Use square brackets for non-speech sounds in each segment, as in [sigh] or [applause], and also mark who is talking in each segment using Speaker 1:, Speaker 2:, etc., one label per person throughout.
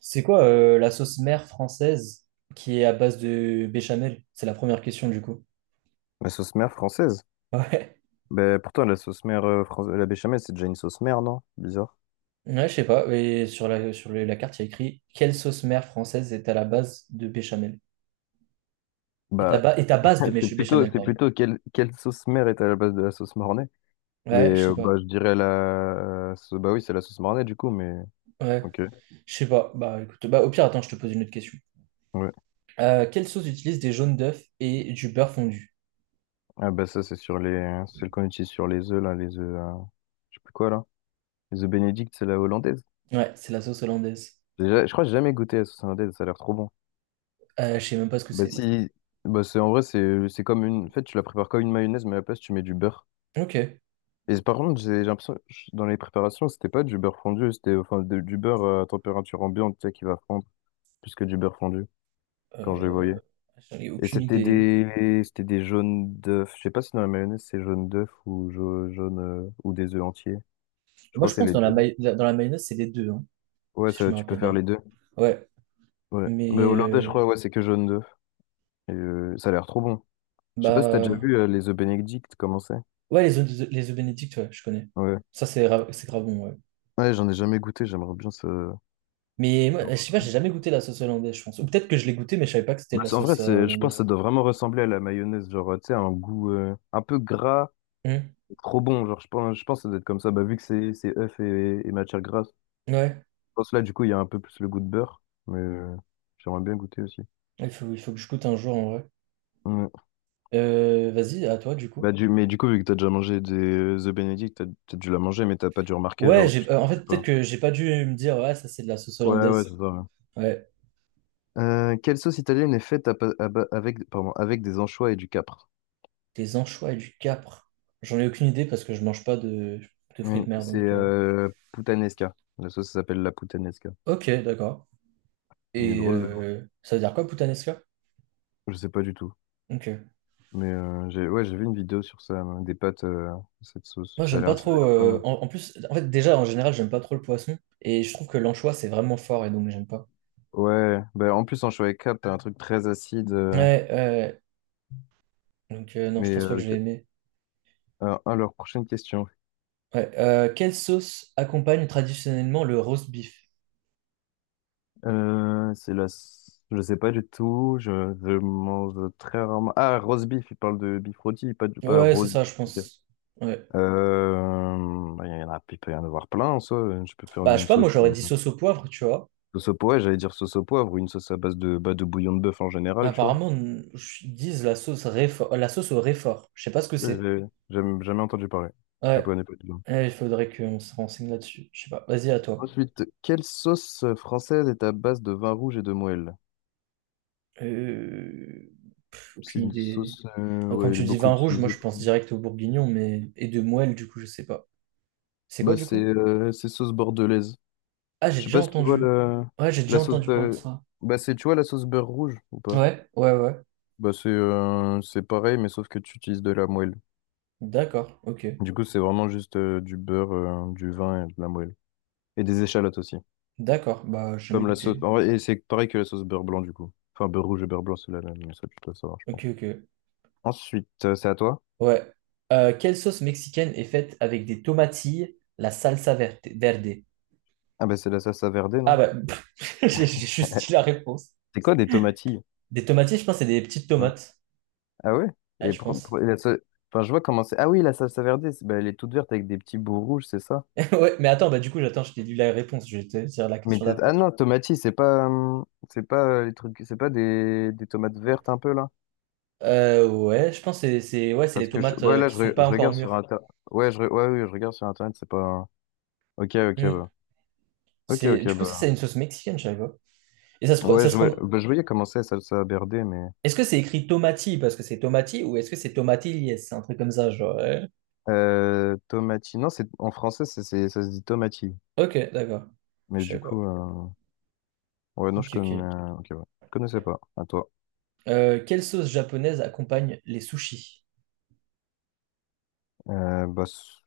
Speaker 1: C'est quoi la sauce mère française qui est à base de béchamel? C'est la première question du coup.
Speaker 2: La sauce mère française?
Speaker 1: [laughs]
Speaker 2: Ben, pourtant, la sauce mère française, la béchamel, c'est déjà une sauce mère, non? Bizarre.
Speaker 1: Ouais, ouais, je sais pas. Et sur la carte, il y a écrit quelle sauce mère française est à la base de béchamel? Est à,
Speaker 2: Bah,
Speaker 1: ba- est à base de
Speaker 2: [laughs] c'est plutôt,
Speaker 1: béchamel,
Speaker 2: c'est
Speaker 1: pardon.
Speaker 2: plutôt quelle sauce mère est à la base de la sauce mornay? Mais
Speaker 1: Ouais, je sais pas.
Speaker 2: bah, je dirais bah oui, c'est la sauce mornay du coup, mais.
Speaker 1: Ouais,
Speaker 2: Ok.
Speaker 1: je sais pas. Bah écoute, bah au pire, attends, je te pose une autre question.
Speaker 2: Ouais.
Speaker 1: Quelle sauce utilise des jaunes d'œufs et du beurre fondu?
Speaker 2: Ah bah ça, c'est sur les. C'est le qu'on utilise sur les œufs, là, les œufs. Je sais plus quoi, là. Les œufs bénédicts, c'est la hollandaise.
Speaker 1: Ouais, c'est la sauce hollandaise.
Speaker 2: Je crois que j'ai jamais goûté la sauce hollandaise, ça a l'air trop bon.
Speaker 1: Je sais même pas ce que
Speaker 2: Bah
Speaker 1: c'est.
Speaker 2: si. Bah c'est en vrai, c'est comme une. En fait, tu la prépares comme une mayonnaise, mais à la place, tu mets du beurre.
Speaker 1: Ok.
Speaker 2: Et par contre, j'ai l'impression, dans les préparations, c'était pas du beurre fondu, c'était enfin du beurre à température ambiante, tu sais, qui va fondre, plus que du beurre fondu, quand je les voyais.
Speaker 1: Euh, J'en ai
Speaker 2: Et
Speaker 1: aucune
Speaker 2: c'était
Speaker 1: idée.
Speaker 2: des, c'était des jaunes d'œufs. Je sais pas si dans la mayonnaise, c'est jaune d'œuf ou jaune, ou des œufs entiers. Je
Speaker 1: Moi,
Speaker 2: crois
Speaker 1: je
Speaker 2: que c'est
Speaker 1: pense que
Speaker 2: les
Speaker 1: dans
Speaker 2: deux.
Speaker 1: dans la mayonnaise, c'est les deux, hein,
Speaker 2: Ouais,
Speaker 1: si je
Speaker 2: ça,
Speaker 1: me
Speaker 2: tu peux
Speaker 1: rappelle
Speaker 2: faire
Speaker 1: bien.
Speaker 2: les deux.
Speaker 1: Ouais,
Speaker 2: Ouais. Mais
Speaker 1: mais
Speaker 2: hollandais, je crois, ouais, c'est que jaune d'œuf. Et ça a l'air trop bon. Je sais pas si t'as déjà
Speaker 1: bah
Speaker 2: vu les œufs Benedict, comment c'est?
Speaker 1: ouais, les œufs Benedict, ouais, je connais.
Speaker 2: Ouais.
Speaker 1: Ça c'est grave bon, ouais.
Speaker 2: Ouais, j'en ai jamais goûté, j'aimerais bien ça.
Speaker 1: Mais moi, je sais pas, j'ai jamais goûté la sauce hollandaise, je pense. Ou peut-être que je l'ai goûté, mais je savais pas que c'était
Speaker 2: Bah,
Speaker 1: de la
Speaker 2: en vrai,
Speaker 1: sauce
Speaker 2: c'est, je pense que ça
Speaker 1: hollandaise.
Speaker 2: doit vraiment ressembler à la mayonnaise, genre, tu sais, un goût un peu gras,
Speaker 1: Hmm.
Speaker 2: trop bon, genre, je pense que ça doit être comme ça, bah, vu que c'est œuf et matière grasse. Je
Speaker 1: Ouais,
Speaker 2: pense que là, du coup, il y a un peu plus le goût de beurre, mais j'aimerais bien goûter aussi.
Speaker 1: il faut que je goûte un jour en vrai.
Speaker 2: Ouais.
Speaker 1: Vas-y, à toi du coup.
Speaker 2: Bah, mais du coup, vu que t'as déjà mangé des The Benedict, t'as dû la manger, mais t'as pas dû remarquer,
Speaker 1: Ouais,
Speaker 2: genre, tu trouves
Speaker 1: en fait, peut-être
Speaker 2: pas.
Speaker 1: que j'ai pas dû me dire, ouais, ça c'est de la sauce
Speaker 2: Ouais, ouais, c'est
Speaker 1: hollandaise.
Speaker 2: ça, ouais.
Speaker 1: Ouais,
Speaker 2: Quelle sauce italienne est faite avec, pardon, avec des anchois et du capre?
Speaker 1: des anchois et du capre. J'en ai aucune idée parce que je mange pas de fruits
Speaker 2: Oui,
Speaker 1: de mer,
Speaker 2: c'est
Speaker 1: donc.
Speaker 2: puttanesca. La sauce s'appelle la puttanesca.
Speaker 1: Ok, d'accord.
Speaker 2: Il est
Speaker 1: Et
Speaker 2: drôle.
Speaker 1: ça veut dire quoi, puttanesca?
Speaker 2: Je sais pas du tout.
Speaker 1: Ok.
Speaker 2: Mais j'ai ouais, j'ai vu une vidéo sur ça, des pâtes, cette sauce.
Speaker 1: Moi,
Speaker 2: Ça a
Speaker 1: j'aime pas
Speaker 2: l'air, ça a
Speaker 1: trop.
Speaker 2: l'air pas
Speaker 1: euh,
Speaker 2: mal.
Speaker 1: en, en plus, en fait, déjà, en général, j'aime pas trop le poisson. Et je trouve que l'anchois, c'est vraiment fort et donc j'aime pas.
Speaker 2: Ouais, bah, en plus en choix 4, t'as un truc très acide. euh,
Speaker 1: Ouais, ouais. Ouais. Donc, non, je
Speaker 2: mais
Speaker 1: pense pas
Speaker 2: euh,
Speaker 1: que je vais
Speaker 2: ok.
Speaker 1: aimer.
Speaker 2: Alors, prochaine question.
Speaker 1: Ouais. Quelle sauce accompagne traditionnellement le roast beef?
Speaker 2: C'est la... Je sais pas du tout. Je mange très rarement. Ah, roast beef, il parle de beef rôti, pas de pas
Speaker 1: Ouais, c'est
Speaker 2: roast
Speaker 1: ça, je
Speaker 2: beef, ok.
Speaker 1: pense. Ouais.
Speaker 2: Bah, il y en a, il peut y en avoir plein en soi. Je peux faire
Speaker 1: Bah, je sais
Speaker 2: une
Speaker 1: pas, moi,
Speaker 2: sauce,
Speaker 1: j'aurais dit sauce au poivre, tu vois.
Speaker 2: sauce au poivre, j'allais dire sauce au poivre ou une sauce à base de, bah, de bouillon de bœuf en général, tu vois.
Speaker 1: Apparemment, ils disent la sauce au réfort. Je sais pas ce que c'est.
Speaker 2: J'ai jamais entendu parler. Je
Speaker 1: Ouais.
Speaker 2: connais pas du tout.
Speaker 1: Ouais, il faudrait qu'on se renseigne là-dessus. Je sais pas. Vas-y, à toi.
Speaker 2: Ensuite, quelle sauce française est à base de vin rouge et de moelle?
Speaker 1: Euh...
Speaker 2: C'est
Speaker 1: Aucune
Speaker 2: une
Speaker 1: idée.
Speaker 2: sauce,
Speaker 1: Quand
Speaker 2: ouais, elle est
Speaker 1: tu dis
Speaker 2: beaucoup
Speaker 1: vin rouge, moi
Speaker 2: utilisée
Speaker 1: je
Speaker 2: pour.
Speaker 1: pense direct au bourguignon, mais et de moelle, du coup, je sais pas. C'est quoi
Speaker 2: Bah,
Speaker 1: du
Speaker 2: c'est
Speaker 1: coup?
Speaker 2: euh, c'est sauce bordelaise.
Speaker 1: Ah, j'ai
Speaker 2: Je sais
Speaker 1: déjà
Speaker 2: pas si tu vois
Speaker 1: entendu.
Speaker 2: le...
Speaker 1: Ouais, j'ai déjà
Speaker 2: la sauce.
Speaker 1: entendu parler de
Speaker 2: euh,
Speaker 1: ça.
Speaker 2: Bah, c'est, tu vois la sauce beurre rouge ou pas?
Speaker 1: Ouais, ouais, ouais.
Speaker 2: Bah, c'est pareil, mais sauf que tu utilises de la moelle.
Speaker 1: D'accord, ok.
Speaker 2: Du coup, c'est vraiment juste du beurre, du vin et de la moelle. Et des échalotes aussi.
Speaker 1: D'accord, bah je vais
Speaker 2: Comme la sauce,
Speaker 1: goûter.
Speaker 2: en vrai, et c'est pareil que la sauce beurre blanc, du coup. Enfin, beurre rouge et beurre blanc, c'est la même, mais ça, tu dois savoir, je pense.
Speaker 1: Ok, ok.
Speaker 2: Ensuite, c'est à toi.
Speaker 1: Ouais. Quelle sauce mexicaine est faite avec des tomatilles, la salsa verte, verde?
Speaker 2: Ah bah c'est la salsa verde,
Speaker 1: Ah
Speaker 2: non?
Speaker 1: bah, [laughs] j'ai juste dit la réponse.
Speaker 2: C'est quoi des tomatilles?
Speaker 1: Des tomatilles, je pense, c'est des petites
Speaker 2: Ouais.
Speaker 1: tomates.
Speaker 2: Ah ouais?
Speaker 1: Ouais,
Speaker 2: Et
Speaker 1: je pense.
Speaker 2: et enfin, je vois comment c'est. Ah oui, la salsa verde, bah, elle est toute verte avec des petits bouts rouges, c'est ça?
Speaker 1: [laughs] Ouais, mais attends, bah du coup, j'attends, je t'ai dit la réponse, je vais te dire la
Speaker 2: Mais
Speaker 1: question
Speaker 2: ah
Speaker 1: d'après.
Speaker 2: non, tomatilles, c'est pas les trucs, c'est pas des tomates vertes un peu là?
Speaker 1: Ouais, je pense que ouais, c'est les
Speaker 2: Parce que
Speaker 1: tomates
Speaker 2: ouais là,
Speaker 1: qui sont pas
Speaker 2: je
Speaker 1: encore
Speaker 2: regarde sur
Speaker 1: mûres.
Speaker 2: internet. Ouais, ouais, oui, je regarde sur internet, c'est pas. Ok, ok,
Speaker 1: Hmm.
Speaker 2: bah. Ok,
Speaker 1: C'est,
Speaker 2: ok,
Speaker 1: du coup, ça, c'est
Speaker 2: bah.
Speaker 1: une sauce mexicaine, je savais pas. Et
Speaker 2: Ouais,
Speaker 1: ça se prend.
Speaker 2: bah, je voyais comment c'est salsa verde, mais
Speaker 1: Est-ce que c'est écrit tomati parce que c'est tomati ou est-ce que c'est tomatilles? C'est un truc comme ça, genre. Ouais.
Speaker 2: tomatilles. Non, c'est en français, ça se dit tomatilles.
Speaker 1: Ok, d'accord.
Speaker 2: Mais
Speaker 1: Je
Speaker 2: du
Speaker 1: savais pas.
Speaker 2: coup. Ouais, non, je
Speaker 1: Ok,
Speaker 2: connais.
Speaker 1: ok.
Speaker 2: euh, Ok, ouais. Je connaissais pas. À toi.
Speaker 1: Quelle sauce japonaise accompagne les sushis?
Speaker 2: Bah, s-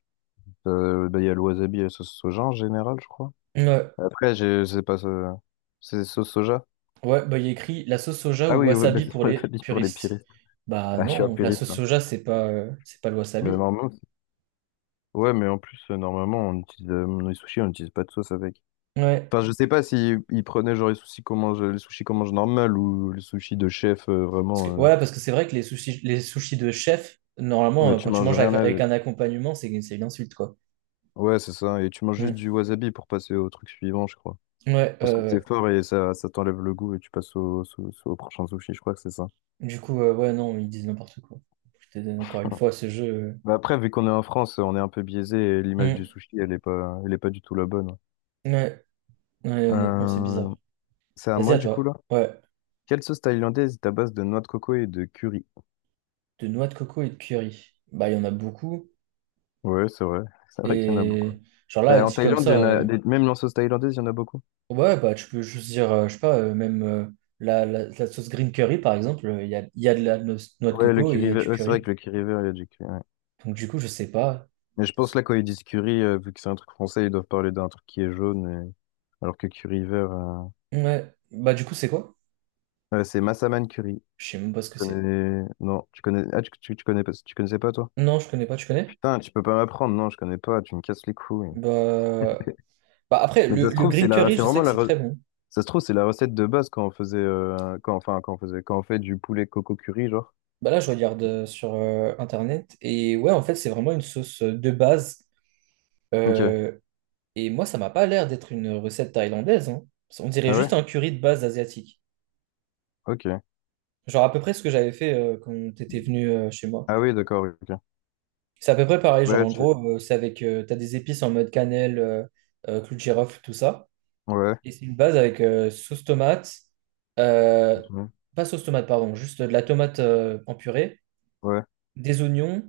Speaker 2: euh, bah, il y a le wasabi et la sauce soja en général, je crois.
Speaker 1: Ouais,
Speaker 2: Après, je sais pas. C'est sauce soja?
Speaker 1: ouais, bah il y a écrit la sauce soja
Speaker 2: Ah
Speaker 1: ou
Speaker 2: oui, ouais, [laughs] bah,
Speaker 1: wasabi
Speaker 2: c'est
Speaker 1: pour
Speaker 2: le
Speaker 1: les
Speaker 2: wasabi pour les
Speaker 1: puristes.
Speaker 2: puristes.
Speaker 1: Bah
Speaker 2: Ah, je suis un
Speaker 1: non, la
Speaker 2: puriste,
Speaker 1: sauce
Speaker 2: hein.
Speaker 1: soja, c'est pas le
Speaker 2: Mais
Speaker 1: wasabi.
Speaker 2: normalement, ouais, mais en plus, normalement, on utilise, dans les sushis, on n'utilise pas de sauce avec.
Speaker 1: Ouais.
Speaker 2: Enfin, je sais pas si ils prenaient genre les sushis qu'on mange, les sushis qu'on mange normal ou les sushis de chef,
Speaker 1: Parce que-
Speaker 2: vraiment.
Speaker 1: ouais, parce que c'est vrai que les sushis de chef, normalement,
Speaker 2: Mais tu
Speaker 1: quand tu
Speaker 2: manges
Speaker 1: manges avec,
Speaker 2: rien
Speaker 1: avec
Speaker 2: avec.
Speaker 1: un accompagnement, c'est une insulte, quoi.
Speaker 2: Ouais, c'est ça. Et tu manges juste
Speaker 1: Mm.
Speaker 2: du wasabi pour passer au truc suivant, je crois.
Speaker 1: Ouais,
Speaker 2: Parce que c'est
Speaker 1: ouais.
Speaker 2: fort et ça t'enlève le goût et tu passes au prochain sushi, je crois que c'est ça.
Speaker 1: Du coup, ouais, non, ils disent n'importe quoi. Je te donne encore une fois ce jeu.
Speaker 2: Bah après, vu qu'on est en France, on est un peu biaisé et l'image
Speaker 1: euh.
Speaker 2: du sushi, elle est pas du tout la bonne.
Speaker 1: Mm. Ouais. Ouais, honnêtement, c'est
Speaker 2: Euh,
Speaker 1: bizarre.
Speaker 2: c'est à
Speaker 1: Vas-y,
Speaker 2: moi
Speaker 1: à
Speaker 2: du coup
Speaker 1: toi.
Speaker 2: là.
Speaker 1: Ouais.
Speaker 2: Quelle sauce thaïlandaise est à base de noix de coco et de curry?
Speaker 1: De noix de coco et de curry. Bah, il y en a beaucoup.
Speaker 2: Ouais, c'est vrai. [laughs] C'est vrai qu'il y en a beaucoup.
Speaker 1: Et genre là,
Speaker 2: Bah, en
Speaker 1: dit comme
Speaker 2: Thaïlande, il y
Speaker 1: ça,
Speaker 2: en a même en sauce thaïlandaise, il y en a beaucoup.
Speaker 1: ouais, bah, tu peux juste dire, je sais pas, même la sauce green curry, par exemple, il y a de la noix de
Speaker 2: Ouais, le
Speaker 1: coco et il y
Speaker 2: curry
Speaker 1: a
Speaker 2: vert,
Speaker 1: du
Speaker 2: ouais, c'est vrai
Speaker 1: curry.
Speaker 2: que le curry vert, il y a du curry, ouais.
Speaker 1: Donc, du coup, je sais pas.
Speaker 2: Mais je pense là, quand ils disent curry, vu que c'est un truc français, ils doivent parler d'un truc qui est jaune, alors que curry vert,
Speaker 1: Ouais. Bah du coup, c'est quoi?
Speaker 2: ouais, c'est massaman curry.
Speaker 1: Je sais même pas ce que c'est.
Speaker 2: Connais... Non, tu connais... Ah, tu connais pas... tu connaissais pas, toi?
Speaker 1: Non, je connais pas, tu connais?
Speaker 2: Putain, tu peux pas m'apprendre. Non, je connais pas. Tu me casses les couilles.
Speaker 1: Bah, bah, après,
Speaker 2: Mais
Speaker 1: le,
Speaker 2: ça se
Speaker 1: le
Speaker 2: trouve, c'est
Speaker 1: green
Speaker 2: la...
Speaker 1: curry,
Speaker 2: c'est
Speaker 1: je sais
Speaker 2: vraiment
Speaker 1: que
Speaker 2: la...
Speaker 1: c'est très bon.
Speaker 2: ça se trouve, c'est la recette de base quand on faisait... quand... enfin, quand on faisait... quand on fait du poulet coco curry, genre.
Speaker 1: Bah là, je regarde sur Internet. Et ouais, en fait, c'est vraiment une sauce de base.
Speaker 2: Ok.
Speaker 1: Euh, et moi, ça m'a pas l'air d'être une recette thaïlandaise, hein. On dirait
Speaker 2: Ah
Speaker 1: juste
Speaker 2: ouais?
Speaker 1: un curry de base asiatique.
Speaker 2: Ok.
Speaker 1: Genre à peu près ce que j'avais fait quand t'étais venu chez moi.
Speaker 2: Ah oui, d'accord, ok.
Speaker 1: C'est à peu près pareil. Genre
Speaker 2: Ouais,
Speaker 1: en
Speaker 2: tu...
Speaker 1: gros, c'est t'as des épices en mode cannelle, clou de girofle, tout ça.
Speaker 2: Ouais,
Speaker 1: Et c'est une base avec sauce tomate, euh,
Speaker 2: ok,
Speaker 1: pas sauce tomate, pardon, juste de la tomate en purée,
Speaker 2: ouais.
Speaker 1: des oignons,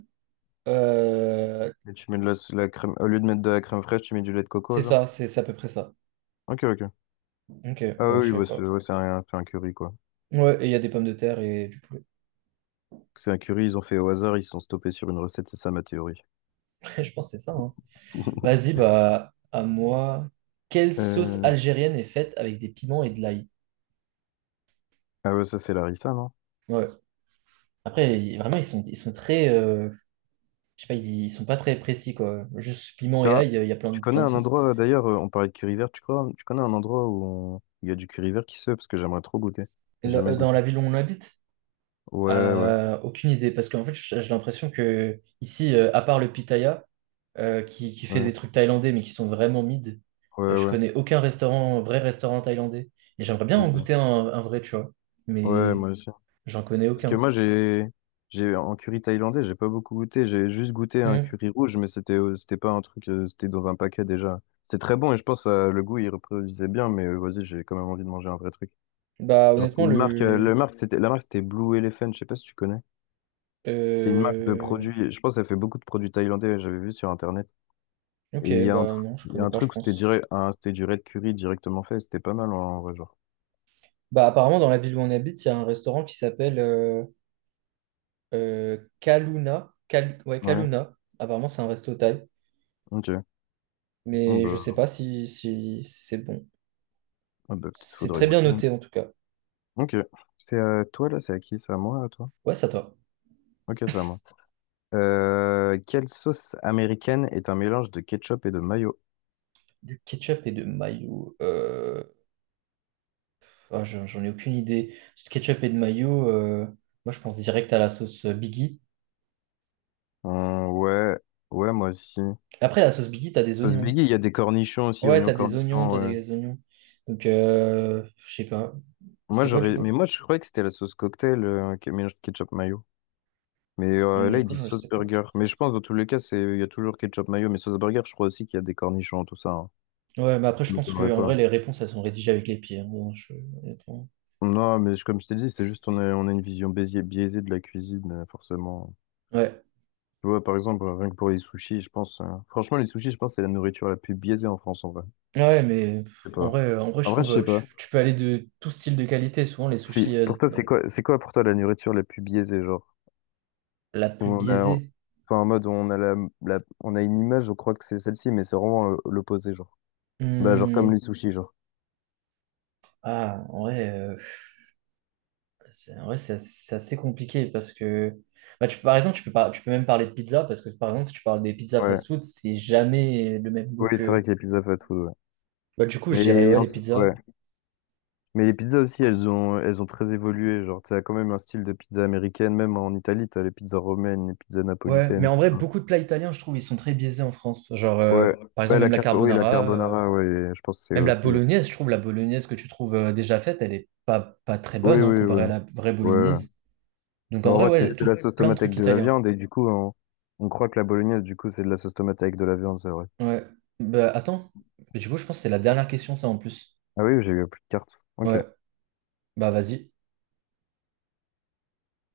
Speaker 1: euh,
Speaker 2: Et tu mets de la crème... Au lieu de mettre de la crème fraîche, tu mets du lait de
Speaker 1: c'est
Speaker 2: coco, genre?
Speaker 1: ça, c'est à peu près ça.
Speaker 2: Ok, ok.
Speaker 1: Ok,
Speaker 2: Ah
Speaker 1: bah je
Speaker 2: oui,
Speaker 1: savais
Speaker 2: bah, c'est
Speaker 1: pas.
Speaker 2: ouais, c'est un curry, quoi.
Speaker 1: Ouais, et il y a des pommes de terre et du poulet.
Speaker 2: C'est un curry, ils ont fait au hasard, ils se sont stoppés sur une recette, c'est ça ma théorie.
Speaker 1: [laughs] Je pense que c'est ça, hein.
Speaker 2: [laughs]
Speaker 1: Vas-y, bah à moi. Quelle sauce
Speaker 2: Euh,
Speaker 1: algérienne est faite avec des piments et de l'ail?
Speaker 2: Ah ouais, ça c'est Larissa, non?
Speaker 1: Ouais. Après, vraiment, ils sont très. Je sais pas, ils sont pas très précis, quoi. Juste piment et
Speaker 2: T'as un-
Speaker 1: ail, il y a plein
Speaker 2: Tu
Speaker 1: de,
Speaker 2: connais
Speaker 1: plein de
Speaker 2: un
Speaker 1: sauces.
Speaker 2: endroit, d'ailleurs, on parlait de curry vert, tu crois? Tu connais un endroit où il y a du curry vert qui se fait parce que j'aimerais trop goûter. J'ai
Speaker 1: Là,
Speaker 2: jamais
Speaker 1: dans
Speaker 2: goûté.
Speaker 1: la ville où on habite?
Speaker 2: Ouais, ouais,
Speaker 1: Aucune idée, parce qu'en fait, j'ai l'impression que ici, à part le Pitaya, qui fait des
Speaker 2: ouais,
Speaker 1: trucs thaïlandais, mais qui sont vraiment mid,
Speaker 2: ouais,
Speaker 1: je
Speaker 2: ouais,
Speaker 1: connais aucun restaurant, vrai restaurant thaïlandais. Et j'aimerais bien en
Speaker 2: ok.
Speaker 1: goûter un vrai, tu vois,
Speaker 2: Ouais,
Speaker 1: mais
Speaker 2: moi aussi.
Speaker 1: j'en connais
Speaker 2: Parce que
Speaker 1: aucun.
Speaker 2: moi j'ai en curry thaïlandais, j'ai pas beaucoup goûté, j'ai juste goûté un
Speaker 1: Hmm.
Speaker 2: curry rouge, mais c'était pas un truc, c'était dans un paquet déjà. C'était très bon et je pense le goût il reproduisait bien, mais vas-y, j'ai quand même envie de manger un vrai truc.
Speaker 1: Bah,
Speaker 2: Genre c'était
Speaker 1: honnêtement.
Speaker 2: une marque, le
Speaker 1: Le.
Speaker 2: marque c'était la marque c'était Blue Elephant, je sais pas si tu connais. C'est une marque de
Speaker 1: Euh,
Speaker 2: produits. Je pense qu'elle fait beaucoup de produits thaïlandais, j'avais vu sur Internet. Et
Speaker 1: Ok,
Speaker 2: il y a
Speaker 1: bah non, je connais
Speaker 2: un
Speaker 1: pas, je
Speaker 2: truc, où c'était
Speaker 1: pense.
Speaker 2: direct, c'était du red curry directement fait. C'était pas mal en vrai, genre.
Speaker 1: Bah, apparemment, dans la ville où on habite, il y a un restaurant qui s'appelle Kaluna. Ouais,
Speaker 2: Ouais,
Speaker 1: Kaluna. Apparemment, c'est un resto thaï,
Speaker 2: ok. Ah
Speaker 1: mais je sais
Speaker 2: bah,
Speaker 1: pas si c'est bon.
Speaker 2: ah bah, peut-être
Speaker 1: C'est
Speaker 2: faudrait
Speaker 1: très bien
Speaker 2: goûter.
Speaker 1: noté en tout cas.
Speaker 2: Ok. C'est à toi là, c'est à qui? C'est à moi, à toi?
Speaker 1: Ouais, ça toi.
Speaker 2: Ok, c'est à moi. Quelle sauce américaine est un mélange de ketchup et de mayo?
Speaker 1: Du ketchup et de mayo, ah, j'en ai aucune idée. Du ketchup et de mayo, moi je pense direct à la sauce Biggie.
Speaker 2: Ouais, ouais, moi aussi.
Speaker 1: Après, la sauce Biggie, t'as des
Speaker 2: Sauce
Speaker 1: oignons.
Speaker 2: Biggie, il y a des cornichons aussi,
Speaker 1: Ouais,
Speaker 2: oignons
Speaker 1: t'as des oignons,
Speaker 2: cornichons,
Speaker 1: t'as
Speaker 2: ouais.
Speaker 1: des oignons. Donc, je sais pas.
Speaker 2: Moi,
Speaker 1: C'est quoi du
Speaker 2: j'aurais, mais
Speaker 1: coup?
Speaker 2: moi, je croyais que c'était la sauce cocktail, qui mélange ketchup mayo. Mais là,
Speaker 1: Du
Speaker 2: ils
Speaker 1: coup,
Speaker 2: disent
Speaker 1: je
Speaker 2: sauce
Speaker 1: sais pas.
Speaker 2: burger. Mais je pense, dans tous les cas, c'est il y a toujours ketchup mayo. Mais sauce burger, je crois aussi qu'il y a des cornichons, tout ça, hein.
Speaker 1: Ouais, mais après, je
Speaker 2: Ça
Speaker 1: pense
Speaker 2: m'étonnerait
Speaker 1: que
Speaker 2: ok
Speaker 1: en vrai,
Speaker 2: pas.
Speaker 1: les réponses, elles sont rédigées avec les pieds, hein. Bon, honnêtement.
Speaker 2: Non, mais comme je t'ai dit, c'est juste on a une vision biaisée de la cuisine, forcément.
Speaker 1: Ouais.
Speaker 2: Tu vois, par exemple, rien que pour les sushis, je pense, franchement, les sushis, je pense, c'est la nourriture la plus biaisée en France, en vrai.
Speaker 1: Ah ouais, mais
Speaker 2: Je sais
Speaker 1: en
Speaker 2: pas.
Speaker 1: vrai, euh, en vrai, je
Speaker 2: En vrai,
Speaker 1: trouve
Speaker 2: je
Speaker 1: euh,
Speaker 2: sais
Speaker 1: tu,
Speaker 2: pas.
Speaker 1: tu peux aller de tout style de qualité. Souvent, les sushis,
Speaker 2: Pour toi, c'est quoi pour toi la nourriture la plus biaisée, genre?
Speaker 1: la
Speaker 2: Où
Speaker 1: plus
Speaker 2: on a,
Speaker 1: biaisée.
Speaker 2: enfin, en mode, on a on a une image, je crois que c'est celle-ci, mais c'est vraiment l'opposé, genre. Bah, genre comme
Speaker 1: Hmm,
Speaker 2: les sushis, genre.
Speaker 1: ah, en vrai, c'est en vrai, c'est assez compliqué parce que bah, par exemple, tu peux pas, tu peux même parler de pizza parce que par exemple, si tu parles des pizzas
Speaker 2: Ouais.
Speaker 1: fast-food, c'est jamais le même goût
Speaker 2: Oui, c'est vrai
Speaker 1: que.
Speaker 2: que les pizzas fast food, ouais.
Speaker 1: Bah, du coup, je dirais
Speaker 2: Mais,
Speaker 1: ouais, les
Speaker 2: ouais.
Speaker 1: pizzas.
Speaker 2: Mais les pizzas aussi, elles ont très évolué. Genre, t'as quand même un style de pizza américaine, même en Italie, t'as les pizzas romaines, les pizzas
Speaker 1: Ouais, mais
Speaker 2: napolitaines,
Speaker 1: en
Speaker 2: tout
Speaker 1: vrai,
Speaker 2: ça.
Speaker 1: beaucoup de plats italiens, je trouve, ils sont très biaisés en France. Genre,
Speaker 2: Ouais,
Speaker 1: par
Speaker 2: ouais,
Speaker 1: exemple, même la
Speaker 2: oui, la
Speaker 1: carbonara.
Speaker 2: carbonara, ouais, je pense que c'est
Speaker 1: Même la
Speaker 2: aussi.
Speaker 1: bolognaise, je trouve la bolognaise que tu trouves déjà faite, elle est pas très
Speaker 2: Oui,
Speaker 1: bonne hein,
Speaker 2: oui, oui,
Speaker 1: comparée à
Speaker 2: ouais.
Speaker 1: la vraie
Speaker 2: Ouais.
Speaker 1: bolognaise. Donc en
Speaker 2: Non, en
Speaker 1: vrai,
Speaker 2: vrai, c'est
Speaker 1: ouais,
Speaker 2: juste de
Speaker 1: tout,
Speaker 2: la sauce
Speaker 1: plein de
Speaker 2: tomate
Speaker 1: trucs
Speaker 2: avec de la
Speaker 1: italiens.
Speaker 2: viande, et du coup, on croit que la bolognaise, du coup, c'est de la sauce tomate avec de la viande, c'est vrai.
Speaker 1: Ouais. Bah, attends, mais du coup, je pense que c'est la dernière question, ça en plus.
Speaker 2: Ah oui, j'ai eu plus de cartes. Ok.
Speaker 1: Ouais, bah vas-y.